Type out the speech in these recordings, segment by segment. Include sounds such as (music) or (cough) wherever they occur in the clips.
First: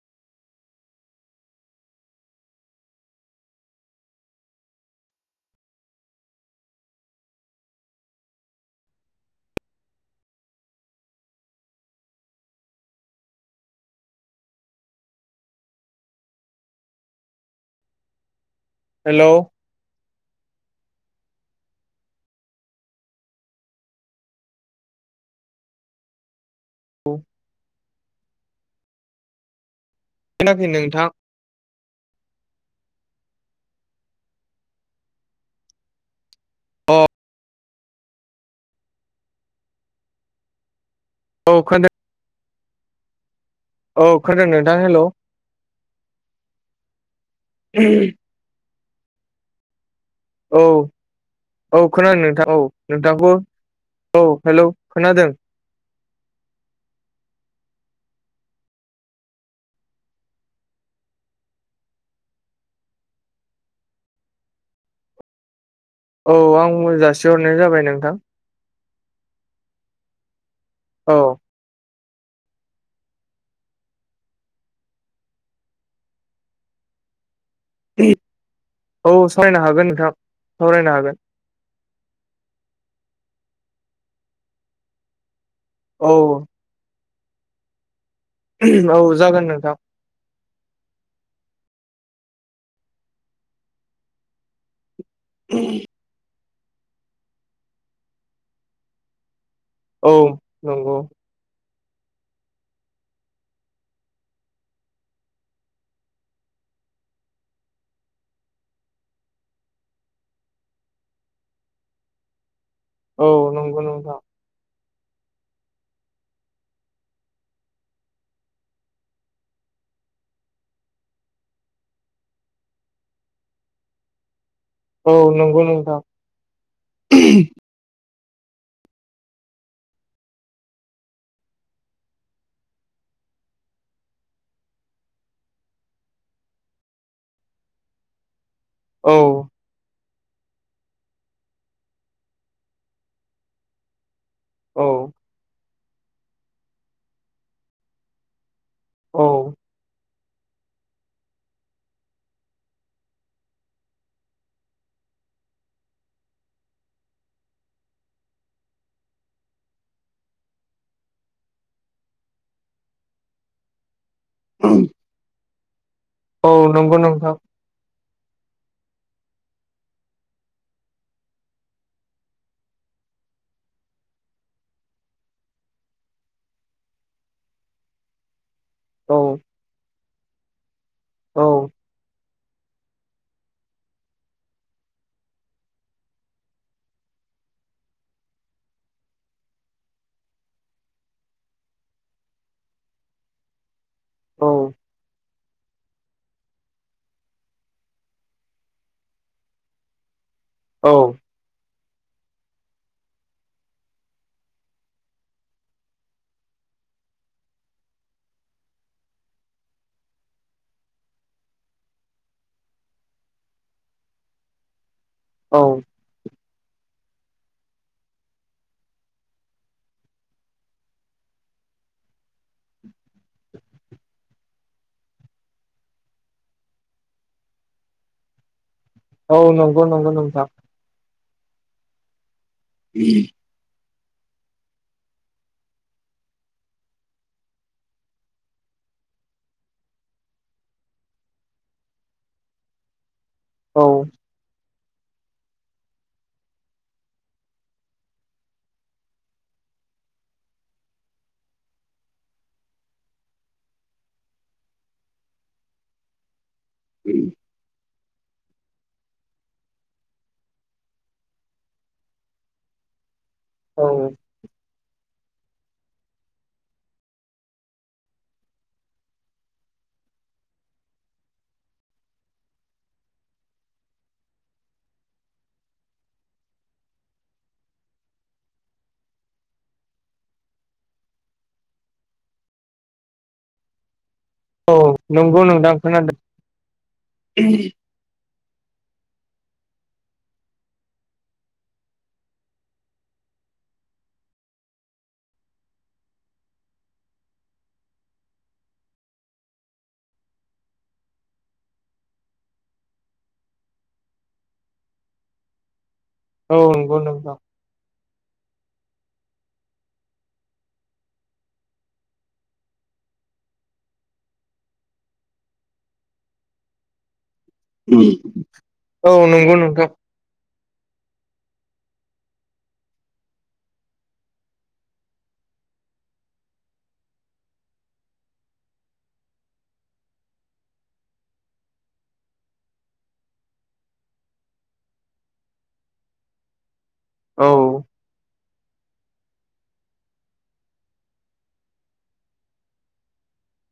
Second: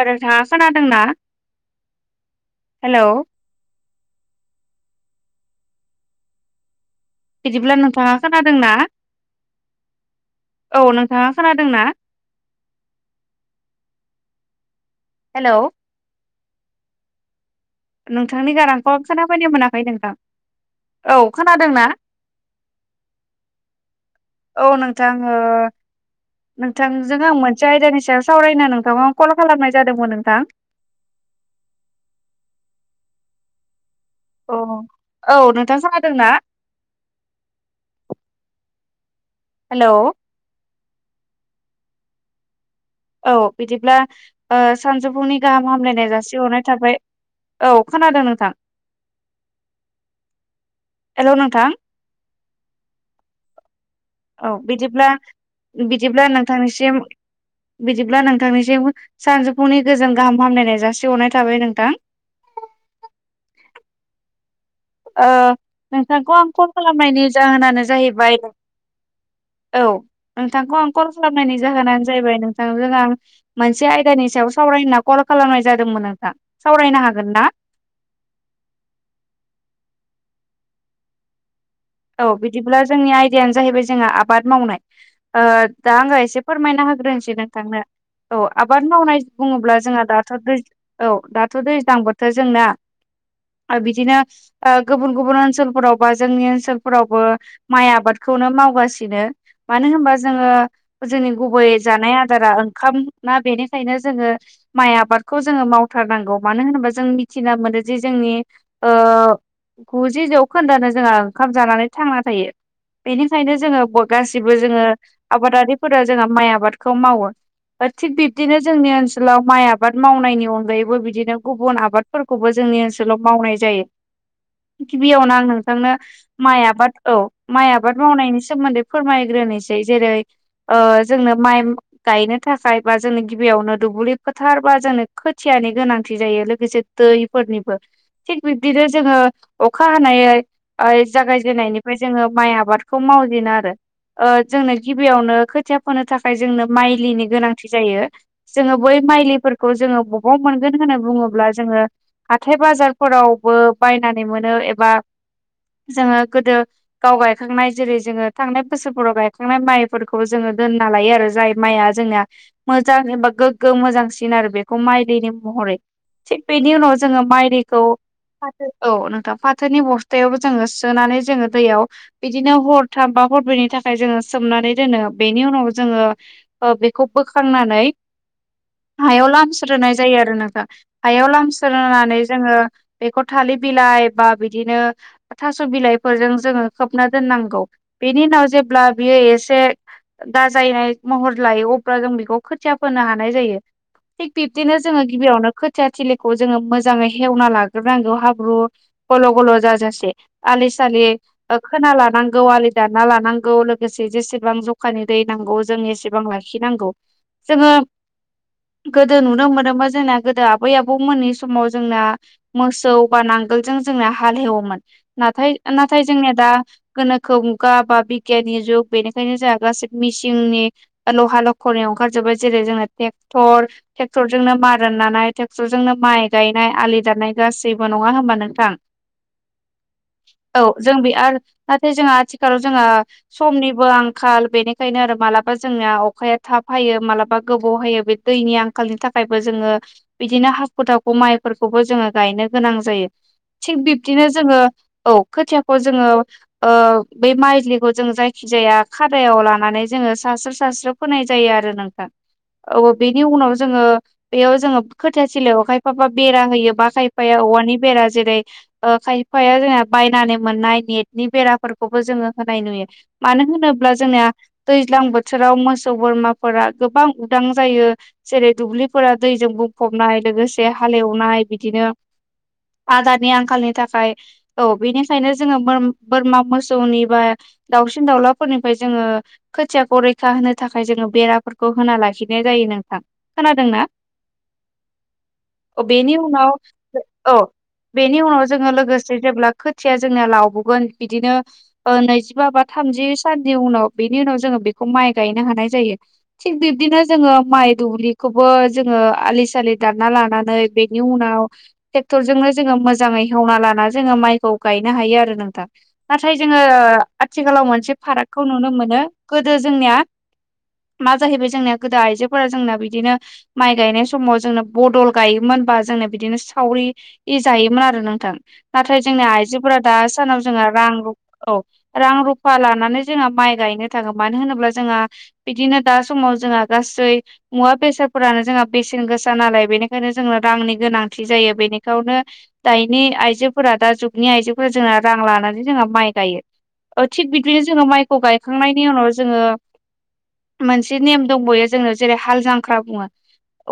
ओ नोंथाङा खोनादोंना? हेलौ बिदिब्ला नोंथाङा खोनादोंना? औ नोंथाङा खोनादों ना? हेलौ नोंथांनि गारांखौ हेलौ खोनाफैनो मोनाखै नोंथां औ खोनादों ना? औ नोंथां नोंथांजों आं मोनसे आयदानि सायाव सावरायनो नों नोंथा कल खालामनाय जादोंमोन नोंथां खोनायाखै नोंथां अ औ नोंथां खोदोंना अ हेल' औ खोनादों औ बिदिब्ला औ खोनादों नोंथां हेलौ सानजौफुंनि गाहाम हामलायनाय जासिहरनाय थाबाय औ खोनादों नोंथां। औ हेलौ नोंथां औ खोनादों नोंथां औ नोंथांखौ औ हेलौ बिदिब्ला खोनादों बिदिब्ला नोंथांनिसिम बिदिब्ला नोंथांनि जे सानजौफुनि गोजोन गाहाम फामलायनाय जासि हरनाय थाबाय नोंथां। (inaudible) ओ नोंथांखौ औ आं कल खालामनायनि जासिहरनाय जाबाय जाहोनानो नोंथां जाहैबाय औ नोंथांखौ आं कल औ खालामनायनि जाहोना नो हैबाय नोंथां जोंहा मोनसे आयदानि सायाव सावरायना कल खालामनाय जादोंमोन नोंथां सावरायनो हा हागोना? औ सावरायनो हागोन नोंथां सावरायनो हागोन। औ बिदिब्ला जोंनि आयदायानो जाहैबाय जोंहा आबाद मावनाय ओ दा औ आङो एसे फोरमायना होग्रोनोसै नोंथांनो। औ आबाद औ मावनाय जागोन बुङोब्ला नोंथां जोंहा दाथ' दै औ दाथ' थ' दैज्लां बोथोर जोंना बिदिनो गुबुन गुबुन ओनसोलफोराव बा जोंनि ओनसोलफोरावबो माइ आबादखौनो मावगासिनो मानो औ होनबा जोङो नंगौ जोंनि गुबै जानाय आदारा ओंखाम ना बेनिखायनो जोङो माइ आबादखौ जोङो मावथारनांगौ मानो होनो जों मिथिना मोनोदि जोंनि गुजि जौखोन्दोयानो जोंहा ओंखाम जानानै थांना थायो औ बेनिखायनो नंगौ जोङो ब नोंथां गासिबो जोङो आबादारिफोरा जोंहा माइ आबादखौ मावो। बाद थिग बिब्दिनो जोंनि ओनसोलाव माइ आबाद मावनायनि अनगायैबो बिदिनो गुबुन आबादफोरखौबो जों जोंनि ओनसोलाव मावनाय जायो औ गिबियावनो आं नंगौ नोंथांनो नोंथां माइ आबाद औ माइ आबाद मावनायनि सोमोन्दै फोरमायग्रोनोसै ओ जेरै जोंनो माइ गायनो थाखाय बा जोंनो गिबियावनो दुब्लि फोथार बा जोंनो खोथियानि गोनांथि जायो लोगोसे दैफोरनिबो थिग बिदिनो औ जोङो अखा हानाय आइस जागायजेननायनिफ्राय जोङो माइ आबादखौ मावजेनो आरो ओ जोंनो औ गिबियावनो खो खोथिया फोनो थाखाय जोंनो माइलिनि गोनांथि जायो जोङो बै औ माइलिफोरखौ जोङो ब बहा मोनगोन होनना बुङोब्ला जोङो हाथाइ बाजारफोरावबो बायनानै मोनो एबा जोङो गोदो गाव गायखांनाय जेरै जोङो थांनाय बोसोरफोराव गायखांनाय माइफोरखौ जोङो दो ना लायो आरो जाय माइया जोंनिया मोजां एबा गोग्गो मोजां सि आरो बेखौ माइलिनि महरै थिग औ बेनि उनाव नंगौ जोङो नोंथां माइलिखौ फाथो औ नोंथां फाथोनि बस्थायावबो जोङो सोनानै जोङो दैयाव बिदिनो हरथाम बा हरब्रैनि थाखाय जोङो सोमनानै दोनो बेनि उनाव जोङो ओ बेखौ बोखांनानै औ हायाव लामस्रोनाय जायो आरो नोंथां हायाव औ लामस्रोनानै जोङो बेखौ थालिर बिलाइ बा बिदिनो थास' बिलाइफोरजों जोङो खोबना दोननांगौ बेनि उनाव जेब्ला बियो एसे दाजायनाय महर लायो अब्ला जों बेखौ खोथिया फोनो हानाय जायो। थिग औ बिब्दिनो जोङो गिबियावनो खोथिया थिलिखौ जोङो मोजाङै हेवना लाग्रोनांगौ हाब्रु गल' गल' जाजासे। आलि औ सालि ओ खोना लानांगौ आलि दानना लानांगौ लोगोसे जेसेबां जखानि दै नांगौ जों एसेबां लाखिनो नांगौ जोङो गोदो नुनो मोनोमो जोंना गोदो आबै आबौमोननि समाव जोंना मोसौ बा नां नांगोलजों जोंनिया हाल हेवोमोन नाथाय औ नाथाय जोंनिया दा गोनोखो मुगा बा बिगियाननि जुग बेनिखायनो जोंहा गासै मिसिंनि लहा लख' ओंखार जोबबाय जेरै जोंना टेक्टर टेक्टर जोंनो मारा नानाय टेक्टर जोंनो माइ गायनाय आलि दाननाय गासिबो नङा होमबा नोंथां? औ नंगौ नंगौ नोंथां। औ जों बे आरो नाथाय जों आथिखालाव जोङा समनिबो आं खाल बेनिखायनो आरो मालाबा जोंनिया अखाया थाब हायो मालाबा गोबाव हायो बे दैनि आंखालनि थाखाय थाखायबो जोङो बिदिनो हाखु दाखु माइफोरखौबो जोङो गायनो गोनां जायो। औ थिग बिब्दिनो जोङो औ खोथियाखौ जोङो ओ बे माइलिखौ जों जायखि जाया खादायाव लानानै जोङो सास्रो सास्रो फोनाय जायो आरो नोंथां औ बेनि उनाव जोङो बेयाव जोङो खोथिया थिलियाव खायफाबा बेरा होयो। बा खायफाया औवानि बेरा जेरै ओ खायफाया जोङा बायनानै मोननाय नेटनि बेराफोरखौबो जोङो होनाय नुयो। मानो औ होनोब्ला जोंनिया दैज्लां बोथोराव मोसौ बोरमाफोरा गोबां उदां जायो जेरै दुब्लिफोरा दैजों बुंफ बुंफबनाय लोगोसे हालेवनाय बिदिनो आदारनि आंखालनि थाखाय औ बेनिखायनो जोङो मोन बोरमा मोसौनि बा दाउसिन दाउलाफोरनिफ्राय जोङो खोथियाखौ रैखा होनो थाखाय जोङो बेराफोरखौ होना लाखिनाय जायो नोंथां। खोनादोंना? औ नंगौ नोंथां बेनि खोनादों उनाव औ बेनि उनाव जोङो लोगोसे जेब्ला खोथिया जोंना लावबोगोन बिदिनो ओ नैजिबा बा थामजि साननि उनाव बिनि उनाव जोङो बेखौ माइ गायनो हानाय जायो। थिग बिब्दिनो जोङो माइ दुब्लिखौबो जोङो आलि सालि दानना लानानै बेनि उनाव ट्रेक्टर जोंनो जोङो मोजाङै एवना लाना जोङो माइखौ गायनो हायो आरो नोंथां। नाथाय जोङो औ नंगौ नोंथां आथिखालाव मोनसे फाराग खौ नुनो मोनो गोदो जोंनिया मा जाहैबाय जोंनिया गोदो आइजोफोरा जोंना बिदिनो माइ गायनाय समाव जोंनो बदल गायोमो होनबा जोंना बिदिनो सावरि इ जायोमोन आरो नोंथां नाथाय औ जोंना नंगौ आइजोफोरा नोंथां दा सानाव जोंहा रां रुफ औ रां रुफा लानानै जोंहा माइ गायनो थाङो मानो होनोब्ला जोंहा बिदिनो दा समाव जोंहा गासै मुवा बेसादफोरानो जोंहा बेसेन गोसा नालाय बेनिखायनो जोंनो रांनि गोनांथि जायो बेनिखावनो दायनि आइजो फोरा दा जुगनि आइजोफोरा जोंहा रां लानानै जोंहा माइ गायो। ओ थिग औ बिदिनो जोंहा माइखौ गाय खांनायनि उनाव जोङो मोनसे नेम दंबयो जोंनो जेरै हालजांख्रा बुङो।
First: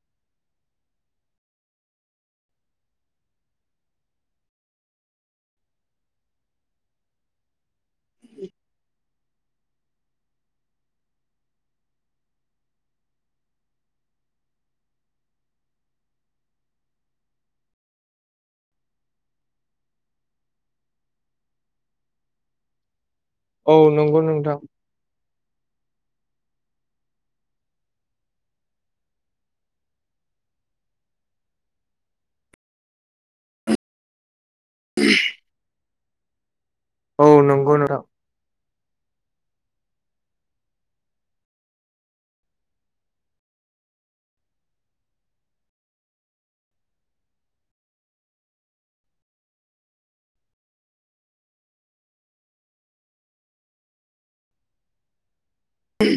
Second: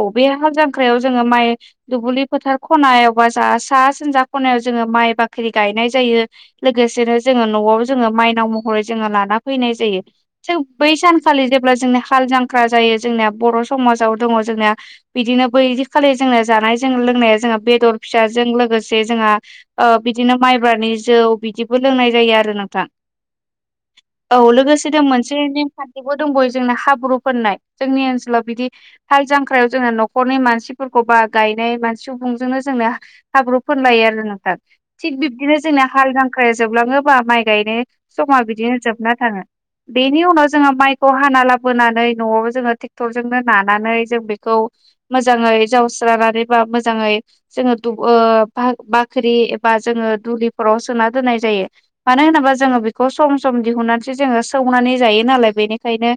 औ बे हालजांख्रायाव जोङो माइ दुबुलि फोथार खनायाव बा जा सा सानजा खनायाव जोङो माइ बाख्रि गायनाय जायो लोगोसेनो जोङो न'आव जोङो माइनाव महरै जोङो लाना फैनाय नाय जायो बै सानखालि जेब्ला जोंनिया हाल जांख्रा जायो जोंनिया बर' समाजाव दङ' जोंना ना बिदिनो बै दिखालि जोंना जानाय जों लोंनाया जोंहा बेदर फिसाजों लोगोसे जोंहा ओ बिदिनो माइब्रानि जौ बिदिबो लोंनाय जायो आरो नोंथां। औ नंगौ औ नोंथां। लोगोसेनो मोनसे नेमखान्थिबो दंबयो जोंना हाब्रु फोननाय। जोंनि ओनसोलाव बिदि हाल जांख्रायाव जोंना न'खर नि मानसिफोरखौ बा गायनाय मानसि सुबुंजोंनो जोंना हाब्रु फोनलायो आरो ना थिग बिब्दिनो जोंना हाल दांख्राया जोबलाङोबा औ माइ नंगौ गायनाय नोंथां समा बिदिनो जोब ना थाङो। बेनि उनाव जोङो माइखौ हाना लाबोनानै न'आव जोङो टेक्टरजोंनो नानानै जों बेखौ मोजाङै जावस्रानानै बा मोजाङै जोङो दुब ओ भाग बा ख्रि एबा जोङो दुलिफोराव सोना दोननाय जायो मानो होनोबा जोङो बेखौ सम सम दिहुननासो जोङो सौनानै जायो नालाय बेनिखायनो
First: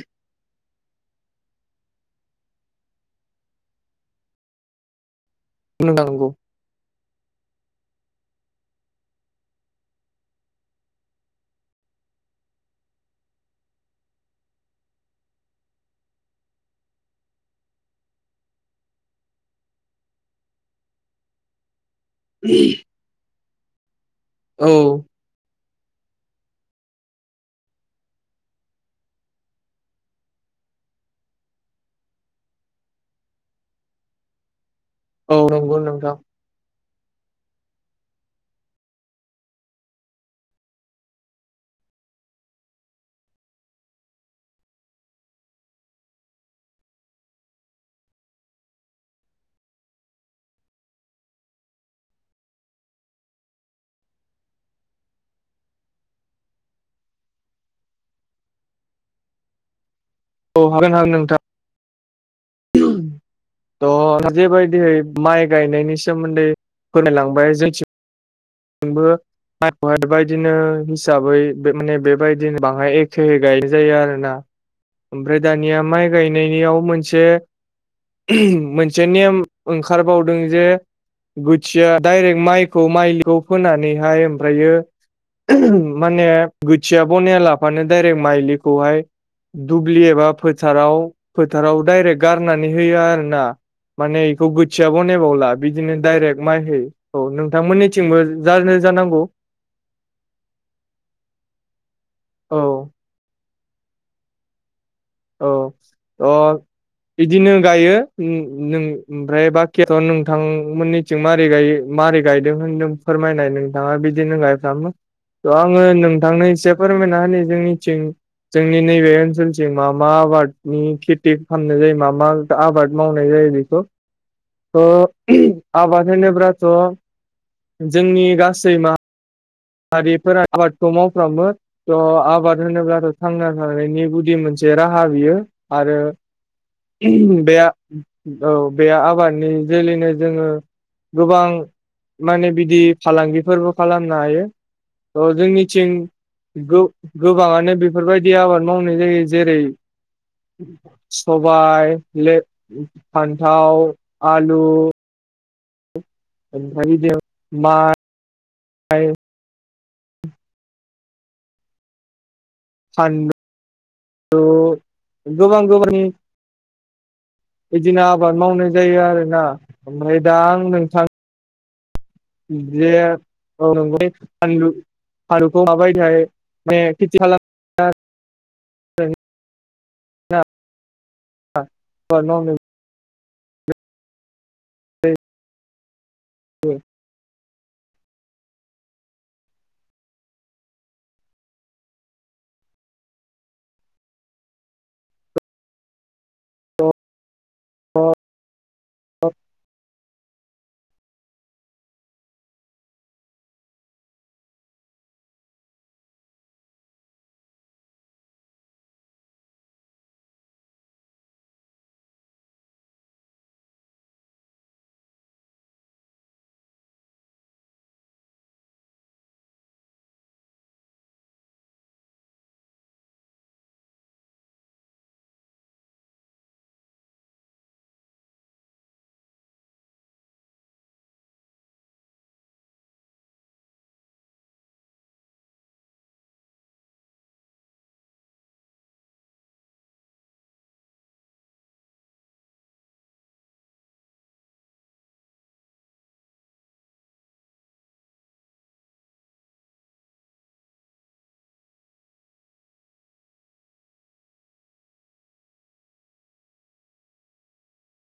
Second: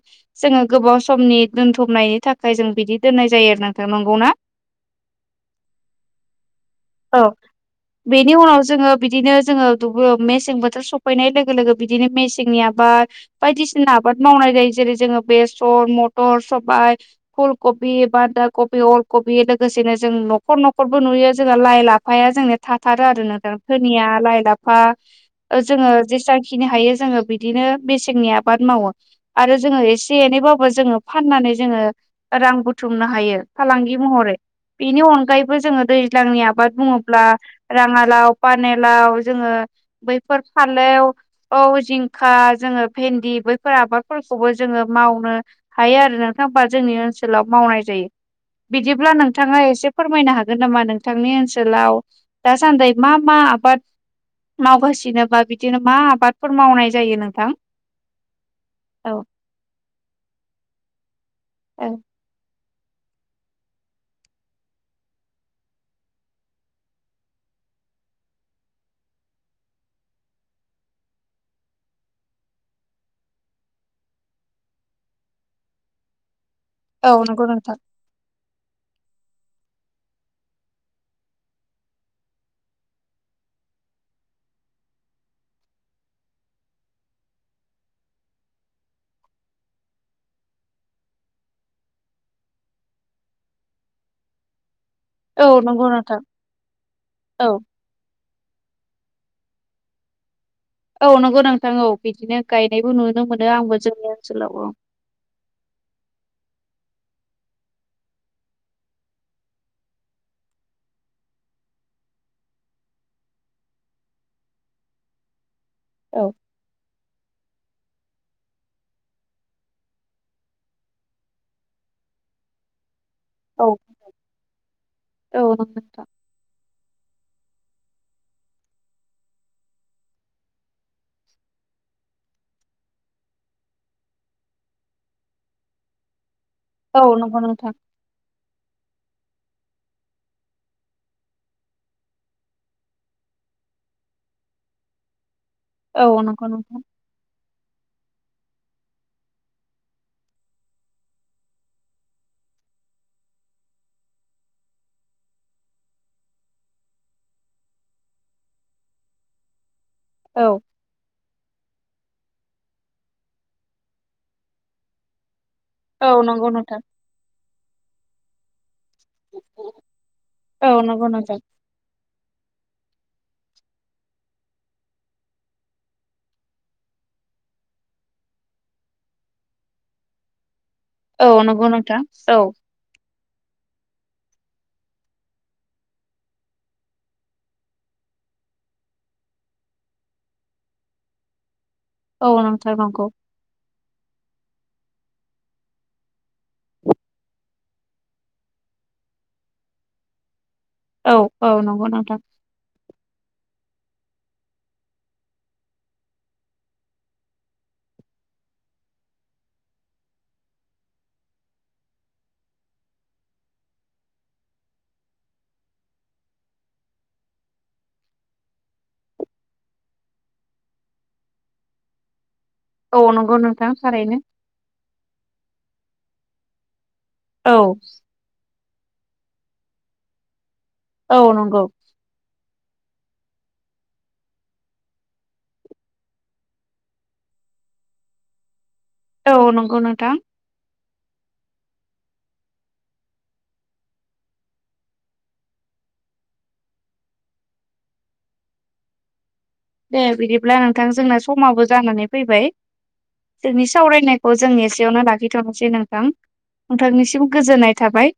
जोङो गोबाव समनि दोनथुमनायनि थाखाय जों बिदि दि दोननाय जायो आरो नोंथां। नंगौ ना? (inaudible) नंगौ औ बेनि उनाव जोङो बिदिनो जोङो दुबु मेसें बोथोर सफैनाय लोगो लोगो बिदिनो मेसेंनि आबा आ बायदिसिना आबाद मावनाय जायो जेरै जोङो बेसर, मथर, सबाय, फुल कबि बान्दा कबि अलकबि लोगोसेनो जों न'खर न'खरबो नुयो जोंहा लाइ लाफाया जोंनिया आरो ना दा सोरनिया लाइ औ लाफा जोङो जेसां खिनि हायो जोङो बिदिनो मेसेंनि आबाद मावो आरो जोङो एसे एनैबो खौबो जोङो फाननानै जोङो रां बुथुमनो हायो फालांगि महरै। बेनि औ अनगायैबो नंगौ जोङो नोंथां दैज्लांनि आबाद बुङोब्ला राङालाव फानिलाव जोङो बैफोर फालेव औ जिंखा जोङो ओ भेन्दि बैफोर आबादफोरखौबो जोङो मावनो हायो आरो नोंथां बा जोंनि ओनसोलाव मावनाय जायो बिदिब्ला नोंथाङा एसे फोरमायनो हागोन नामा नोंथांनि ओनसोलाव दासान्दै मा मा आबाद मावगासिनोबा बिदिनो मा आबादफोर मावनाय जायो नोंथां? औ औ हागोन हागोन नोंथा ओ थ' जेबायदिहै माइ गायनायनि सोमोन्दै फोरमायलांबाय जोंथि बो माइ बायदिनो हिसाबै माने बेबायदिनो बाङाय एखेे गायनाय जायो आरोना। ओमफ्राय दानिया माइ गायनायनियाव औ मोनसे नंगौ नोंथां मोनसे नेम ओंखारबावदों जे गुथिया डाइरेक्ट माइखौ माइखौ फोनानैहाय ओमफ्रायो माने गोथिया बनाया लाफानो डायरेक्ट माइलिखौहाय दुब्लि एबा फोथाराव फोथाराव डायरेक्ट गारनानै होयो आरोना। माने इखौ गोथिया औ बनायबावला नंगौ बिदिनो नोंथां डाइरेक्ट माइखौ औ नोंथां मोनिथिंबो गारदों जानांगौ औ नंगौ नोंथां औ बिदिनो औ गायनायबो नुनो मोनो आंबो जोंनि ओनसोलाव औ औ अ बिदिनो गायो ओमफ्राय बाखियाथ नोंथांमोननिथिं मारै गायो मारै गायदों होनदों फोरमायनाय नोंथाङा बिदिनो गायफ्रामो थ' आङो नोंथांनो एसे फोरमायना होनि जोंनिथिं जोंनि नैबे ओनसोलथिं मा मा आबादनि खेथि खालामनाय जायो मा मा आबाद मावनाय जायो औ बेखौ थ' औ नंगौ नोंथां आबाद होनोब्लाथ' जोंनि गासै मा हारिफोरा आबादखौ मावफ्रामो थ' आबाद होनोब्लाथ' थांना थानायनि गुदि मोनसे राहा बियो आरो औ नंगौ बे नोंथां औ बे आबाद नि जोलैनो जोङो गोबां माने बिदि फालांगिफोरबो खालामनो हायो जोंनिथिं औ नंगौ नोंथां गोबाङानो बे बेफोरबायदि आबाद मावनाय जायो जेरै सबाय फान्थाव आलु ओमफाय माइ औ फानलु गोबां गोबांनि औ नंगौ नोंथां बिदिनो आबाद मावनाय जायो आरोना ओमफ्राय दा आं औ नोंथां नंगौ (unintelligible) थारुनखौ माबायदिहाय माने खेथि खालामो औ नंगौ नोंथा आबाद औ मावनो औ औ नोंथां नंगौ अ अ अ औ औ नंगौ नोंथां औ नंगौ नोंथां थारैनो औ औ नंगौ औ नंगौ नोंथां दे बिदिब्ला नोंथां जोंना समाबो जानानै फैबाय जोंनि सावरायनायखौ जों एसेयावनो लाखिथ'नोसै नोंथां नोंथांनिसिम गोजोननाय थाबाय